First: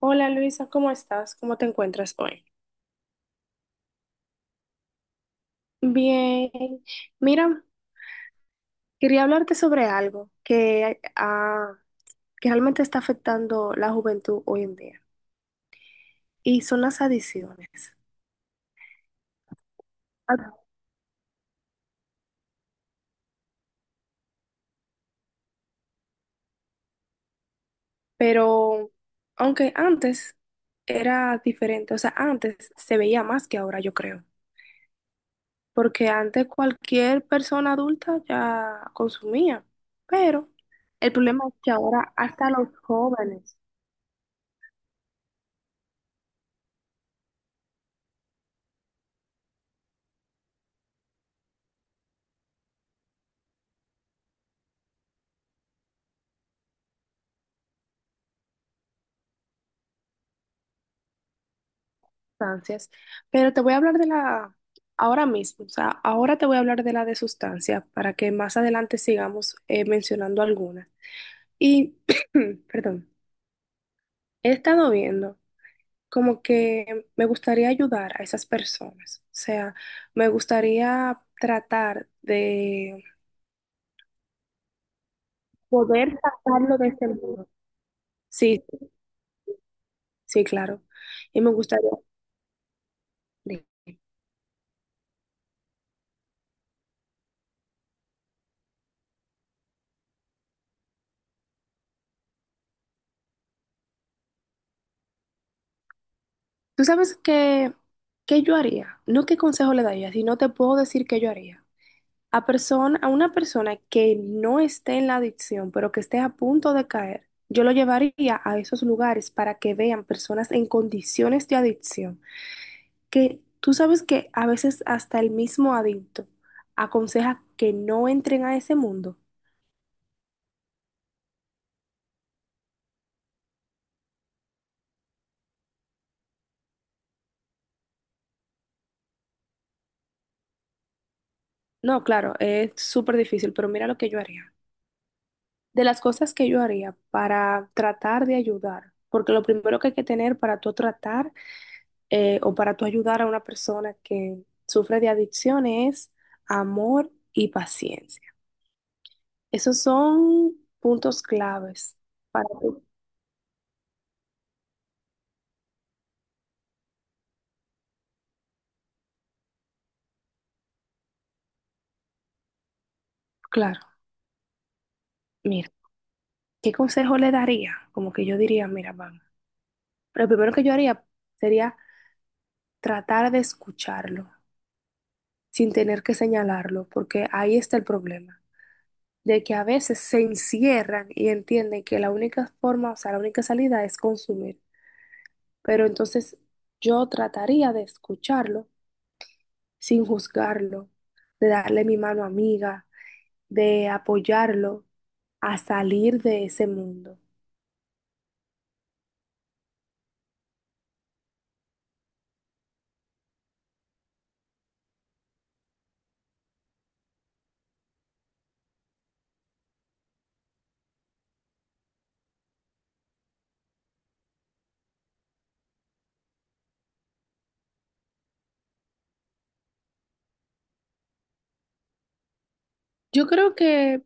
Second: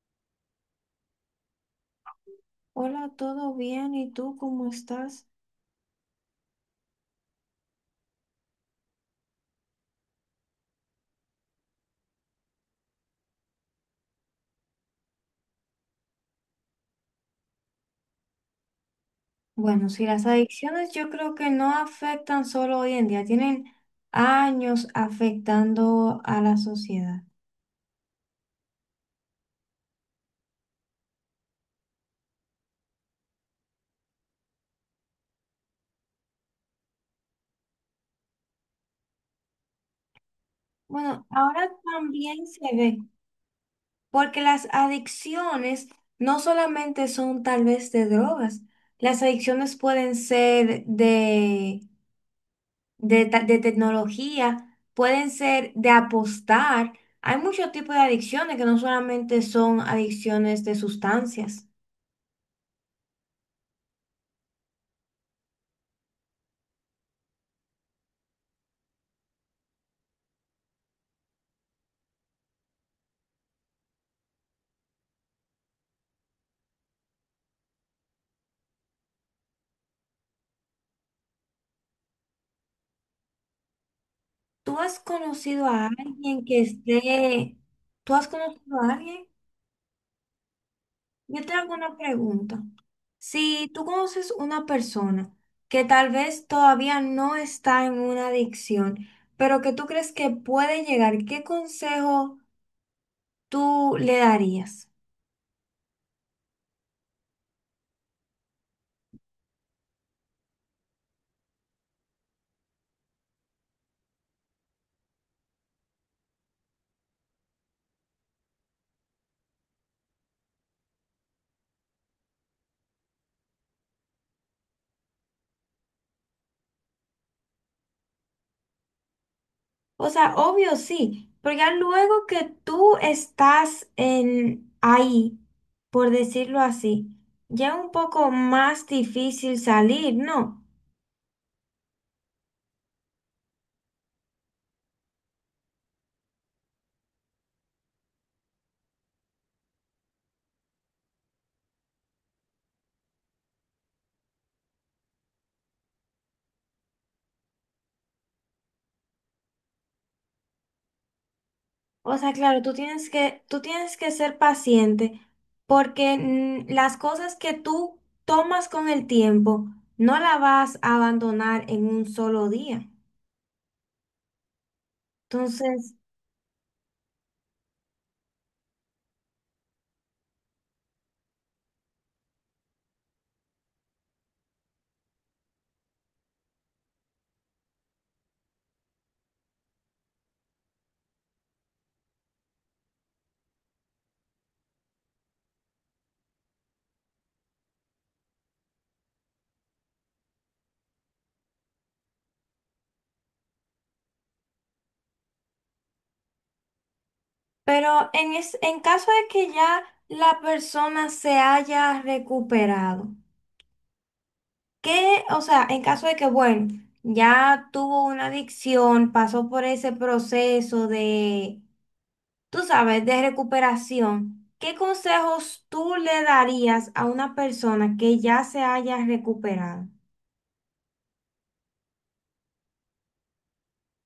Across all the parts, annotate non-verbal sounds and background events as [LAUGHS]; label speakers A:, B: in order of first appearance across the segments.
A: Hola Luisa, ¿cómo estás? ¿Cómo te encuentras hoy?
B: Hola, ¿todo bien? ¿Y tú cómo estás?
A: Bien. Mira, quería hablarte sobre algo que que realmente está afectando la juventud hoy en día y son las adicciones.
B: Bueno, sí, las
A: Ah.
B: adicciones yo creo que no afectan solo hoy en día, tienen años afectando a la sociedad.
A: Pero aunque antes era diferente, o sea, antes se veía más que ahora, yo creo, porque antes cualquier persona adulta ya consumía, pero el
B: Bueno,
A: problema es
B: ahora
A: que ahora
B: también
A: hasta
B: se
A: los
B: ve,
A: jóvenes.
B: porque las adicciones no solamente son tal vez de drogas, las adicciones pueden ser de tecnología, pueden ser de apostar. Hay muchos tipos de adicciones que no solamente son adicciones de sustancias.
A: Sustancias, pero te voy a hablar de la ahora mismo, o sea, ahora te voy a hablar de la de sustancias para que más adelante sigamos mencionando algunas. Y, [CLEARS THROAT] perdón, he estado viendo como que me gustaría ayudar a esas personas, o sea, me gustaría tratar de
B: ¿Tú has conocido a
A: poder
B: alguien que
A: sacarlo de ese mundo.
B: esté... ¿Tú has
A: Sí,
B: conocido a alguien?
A: sí, claro. Y
B: Yo
A: me
B: te hago
A: gustaría...
B: una pregunta.
A: Sí.
B: Si tú conoces una persona que tal vez todavía no está en una adicción, pero que tú crees que puede llegar, ¿qué consejo tú le darías?
A: ¿Tú sabes qué yo haría? No qué consejo le daría, sino te puedo decir qué yo haría. A una persona que no esté en la adicción, pero que esté a punto de caer, yo lo llevaría a esos lugares para que vean personas en condiciones de adicción, que tú sabes que a veces hasta el mismo adicto aconseja que no entren a ese mundo.
B: O sea, obvio sí, pero ya luego que tú estás en ahí, por decirlo así, ya es un poco más difícil salir, ¿no?
A: No, claro, es súper difícil, pero mira lo que yo haría. De las cosas que yo haría para tratar de ayudar, porque lo primero que hay que tener para tú tratar o para tú ayudar a una persona que sufre de adicciones, amor y paciencia. Esos son puntos claves
B: O sea,
A: para
B: claro, tú
A: tú.
B: tienes que, tú tienes que ser paciente porque las cosas que tú tomas con el tiempo no las vas a abandonar en un solo día.
A: Claro, mira,
B: Entonces,
A: ¿qué consejo le daría? Como que yo diría, mira, vamos. Lo primero que yo haría sería tratar de escucharlo sin tener que señalarlo, porque ahí está el problema, de que a veces se encierran y entienden que la única forma, o sea, la única salida es consumir. Pero entonces yo trataría de escucharlo sin juzgarlo, de darle mi mano amiga, de apoyarlo a salir de ese mundo.
B: pero en caso de que ya la persona se haya recuperado, ¿qué? O sea, en caso de que, bueno, ya tuvo una adicción, pasó por ese proceso de tú sabes, de recuperación, ¿qué consejos tú le darías a una persona que ya se haya recuperado?
A: Yo creo que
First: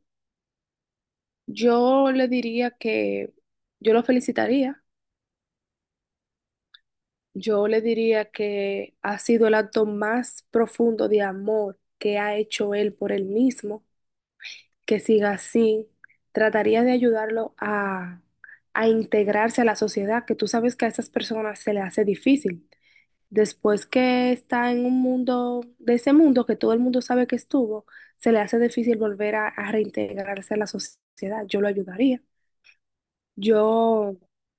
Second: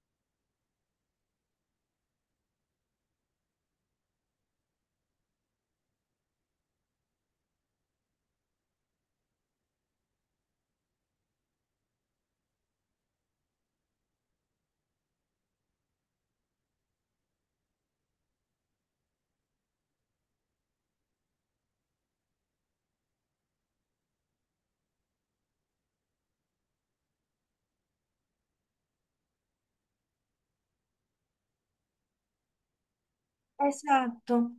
A: yo le diría que yo lo felicitaría. Yo le diría que ha sido el acto más profundo de amor que ha hecho él por él mismo, que siga así. Trataría de ayudarlo a integrarse a la sociedad, que tú sabes que a esas personas se le hace difícil. Después que está en un mundo, de ese mundo que todo el mundo sabe que estuvo, se le hace difícil volver a reintegrarse a la sociedad. Yo lo ayudaría. Yo,
B: Exacto,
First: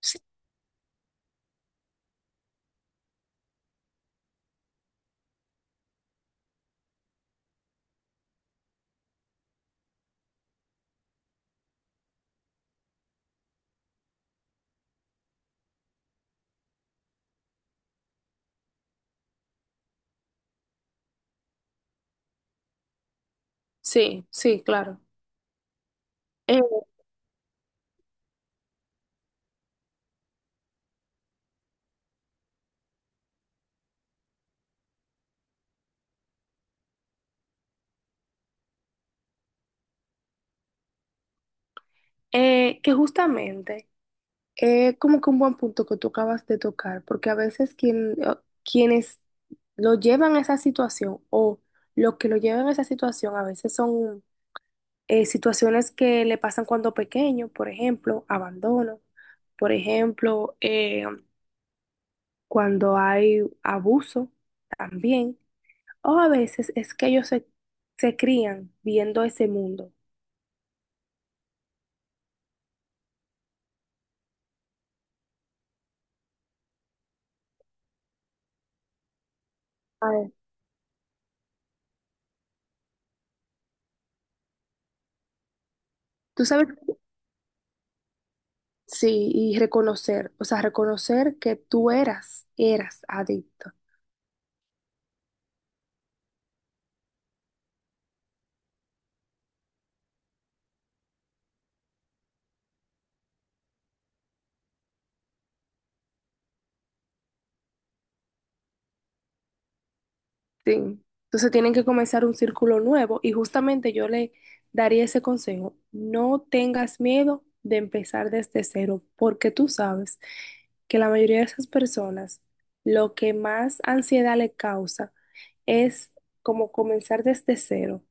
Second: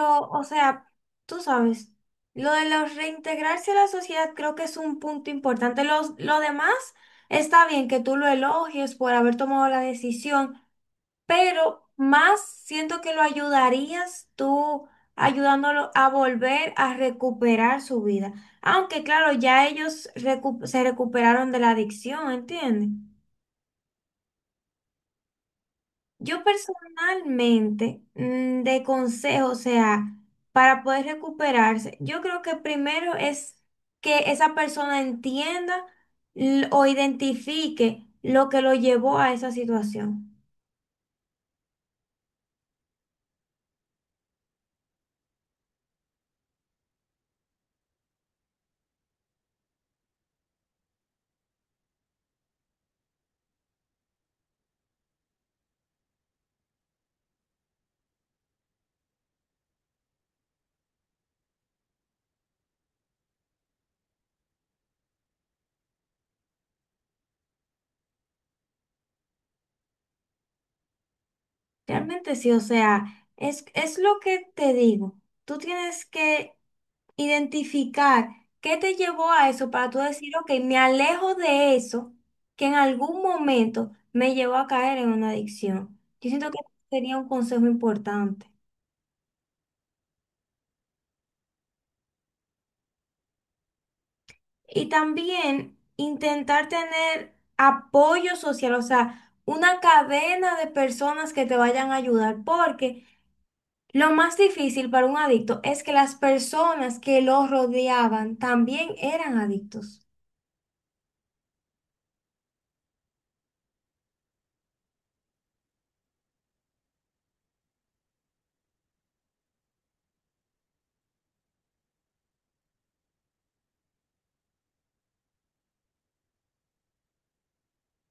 A: sí,
B: o sea, tú sabes, lo de los reintegrarse a la sociedad creo que es un punto importante. Lo demás está bien que tú lo elogies por haber tomado la decisión, pero más siento que lo ayudarías tú ayudándolo a volver a recuperar su vida. Aunque claro, ya ellos se recuperaron de la adicción, ¿entiendes?
A: sí, sí, claro.
B: Yo
A: Eh,
B: personalmente, de consejo, o sea, para poder recuperarse, yo creo que primero es que esa persona entienda o identifique lo que lo llevó a esa situación.
A: que justamente es como que un buen punto que tú acabas de tocar, porque a veces quienes lo llevan a esa situación o lo que lo llevan a esa situación a veces son situaciones que le pasan cuando pequeño, por ejemplo, abandono, por ejemplo, cuando hay abuso también, o a veces es que ellos se crían viendo ese mundo.
B: Realmente sí, o sea, es lo que te digo. Tú tienes que identificar qué te llevó a eso para tú decir,
A: Ay.
B: ok, me alejo de eso que en algún momento me llevó a caer en una adicción. Yo
A: Tú
B: siento que
A: sabes,
B: sería un consejo importante.
A: sí, y reconocer, o sea, reconocer que tú eras adicto.
B: Y también intentar tener apoyo social, o sea, una cadena de personas que te vayan a ayudar, porque... Lo más difícil para un adicto es que las personas que lo rodeaban también eran adictos.
A: Sí. Entonces tienen que comenzar un círculo nuevo y justamente yo le daría ese consejo. No tengas miedo de empezar desde cero, porque tú sabes que la mayoría de esas personas lo que más ansiedad le causa es como comenzar desde cero.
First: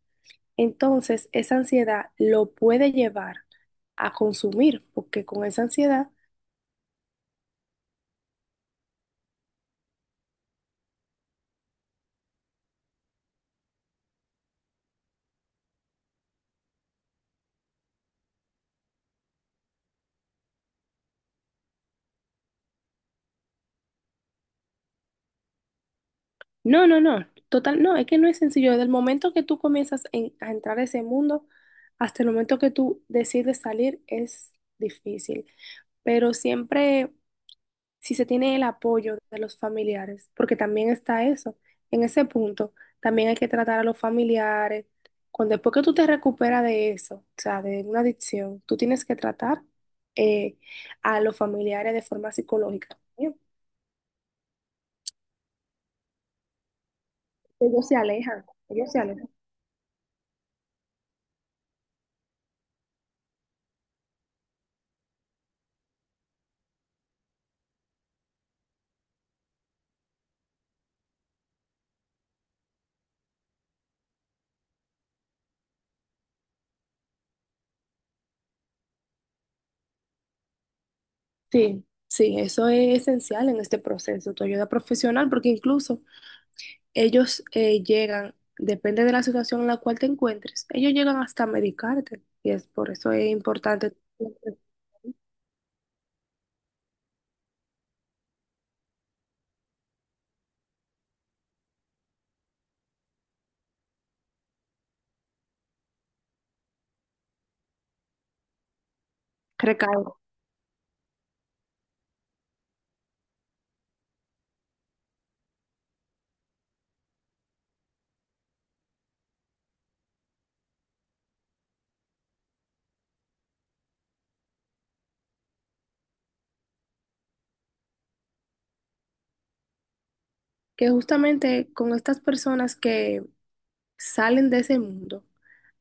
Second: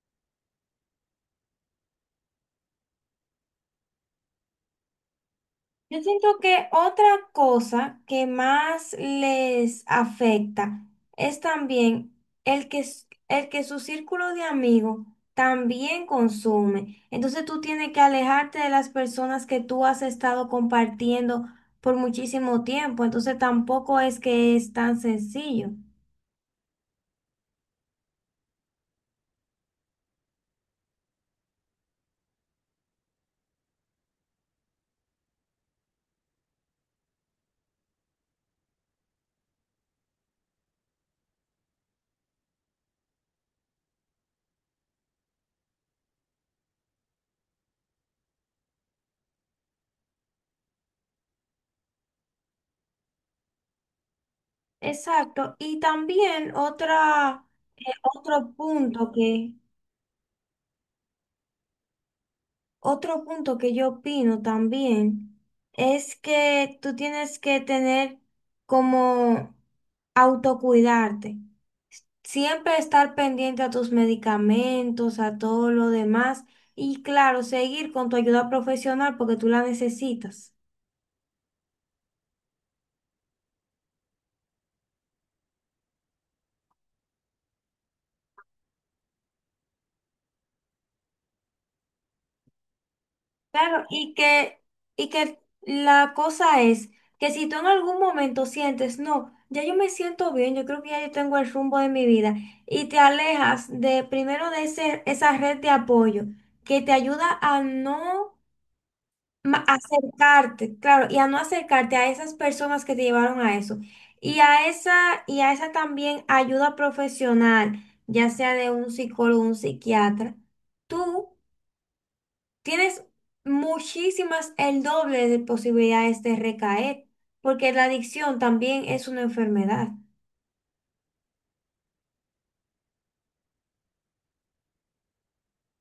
A: Entonces, esa ansiedad lo puede llevar a consumir, porque con esa
B: Yo
A: ansiedad...
B: siento que otra cosa que más les afecta es también el que, el que su círculo de amigos también consume. Entonces tú tienes que alejarte de las personas que tú has estado compartiendo por muchísimo tiempo. Entonces tampoco es que es tan sencillo.
A: No, no, no, total, no, es que no es sencillo. Desde el momento que tú comienzas a entrar a ese mundo hasta el momento que tú decides salir es difícil, pero siempre si se tiene el apoyo de los familiares, porque también está eso, en ese punto también hay que tratar a los familiares. Cuando después que tú te recuperas de eso, o sea, de una adicción, tú tienes que tratar eh, a los familiares de forma psicológica. ¿Sí?
B: Exacto. Y también otra...
A: Ellos se alejan,
B: Otro
A: ellos se
B: punto
A: alejan.
B: que, otro punto que yo opino también es que tú tienes que tener como autocuidarte. Siempre estar pendiente a tus medicamentos, a todo lo demás y claro, seguir con tu ayuda profesional porque tú la necesitas.
A: Sí, sí, eso es esencial en este proceso, tu ayuda profesional, porque incluso ellos llegan, depende de la situación en la cual te encuentres, ellos llegan hasta medicarte, y es por eso es
B: Claro,
A: importante. [LAUGHS]
B: y que la cosa es que si tú en algún momento sientes, no, ya yo me siento bien, yo creo que ya yo tengo el rumbo de mi vida, y te alejas de primero de esa red de apoyo que te ayuda a no
A: Recalco
B: acercarte, claro, y a no acercarte a esas personas que te llevaron a eso, y a esa también ayuda profesional, ya sea de un psicólogo, un psiquiatra. Tú tienes muchísimas, el doble de posibilidades de recaer, porque la adicción también es una enfermedad.
A: que justamente con estas personas que salen de ese mundo,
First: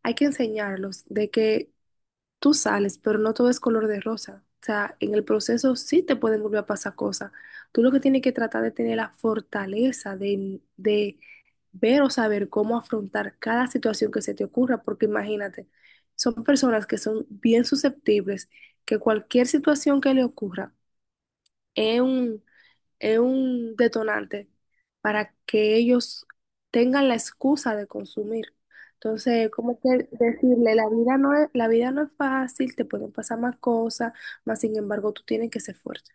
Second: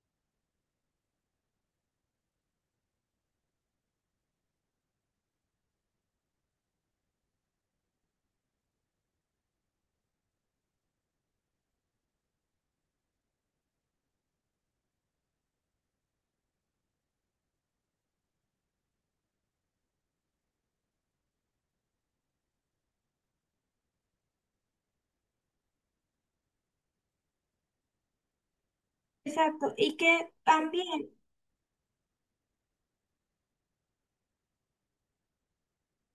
A: hay que enseñarlos de que tú sales, pero no todo es color de rosa. O sea, en el proceso sí te pueden volver a pasar cosas. Tú lo que tienes que tratar de tener la fortaleza de ver o saber cómo afrontar cada situación que se te ocurra, porque imagínate, son personas que son bien susceptibles, que cualquier situación que le ocurra es un detonante para que ellos tengan la excusa de consumir. Entonces,
B: Exacto,
A: como
B: y
A: que
B: que
A: decirle,
B: también
A: la vida no es fácil, te pueden pasar más cosas, mas sin embargo tú tienes que ser fuerte.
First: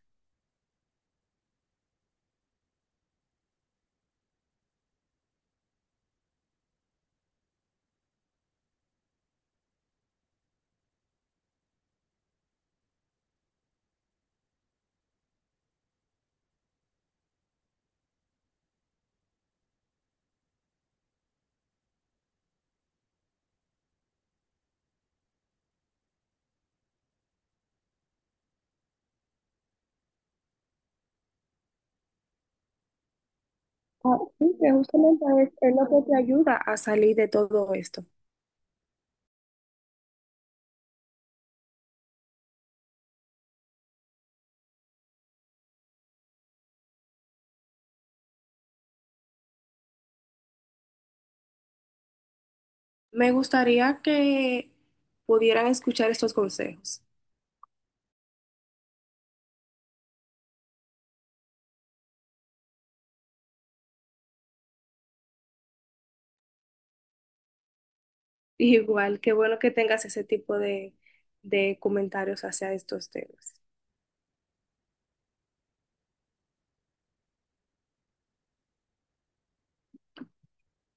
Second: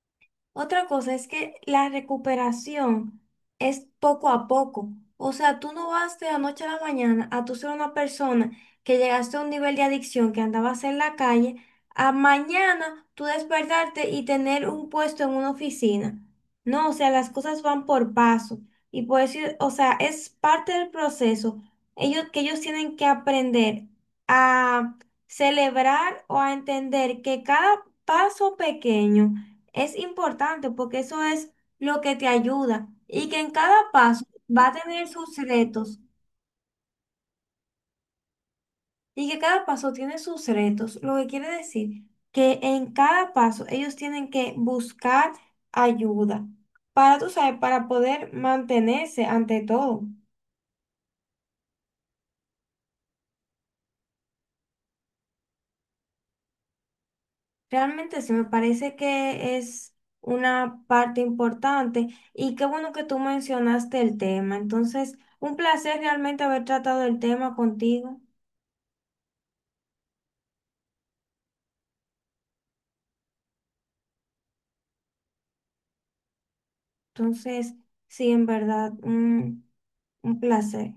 B: otra cosa es que la recuperación es poco a poco. O sea, tú no vas de la noche a la mañana a tú ser una persona que llegaste a un nivel de adicción que andabas en la calle, a mañana tú despertarte y tener un puesto en una oficina. No, o sea, las cosas van por paso. Y por eso, o sea, es parte del proceso. Ellos, que ellos tienen que aprender a celebrar o a entender que cada paso pequeño es importante porque eso es lo que te ayuda y que en cada
A: Ah,
B: paso
A: sí,
B: va
A: que
B: a tener
A: justamente
B: sus
A: es lo
B: retos
A: que te ayuda a salir de todo esto.
B: y que cada paso tiene sus retos, lo que quiere decir que en cada paso ellos tienen que buscar ayuda para, tú sabes, para poder mantenerse ante todo.
A: Me gustaría que pudieran escuchar estos consejos.
B: Realmente sí me parece que es una parte importante y qué bueno que tú mencionaste el tema. Entonces, un placer realmente haber tratado el tema contigo.
A: [LAUGHS] Igual, qué bueno que tengas ese tipo de comentarios hacia estos temas.
B: Entonces, sí, en verdad, un placer.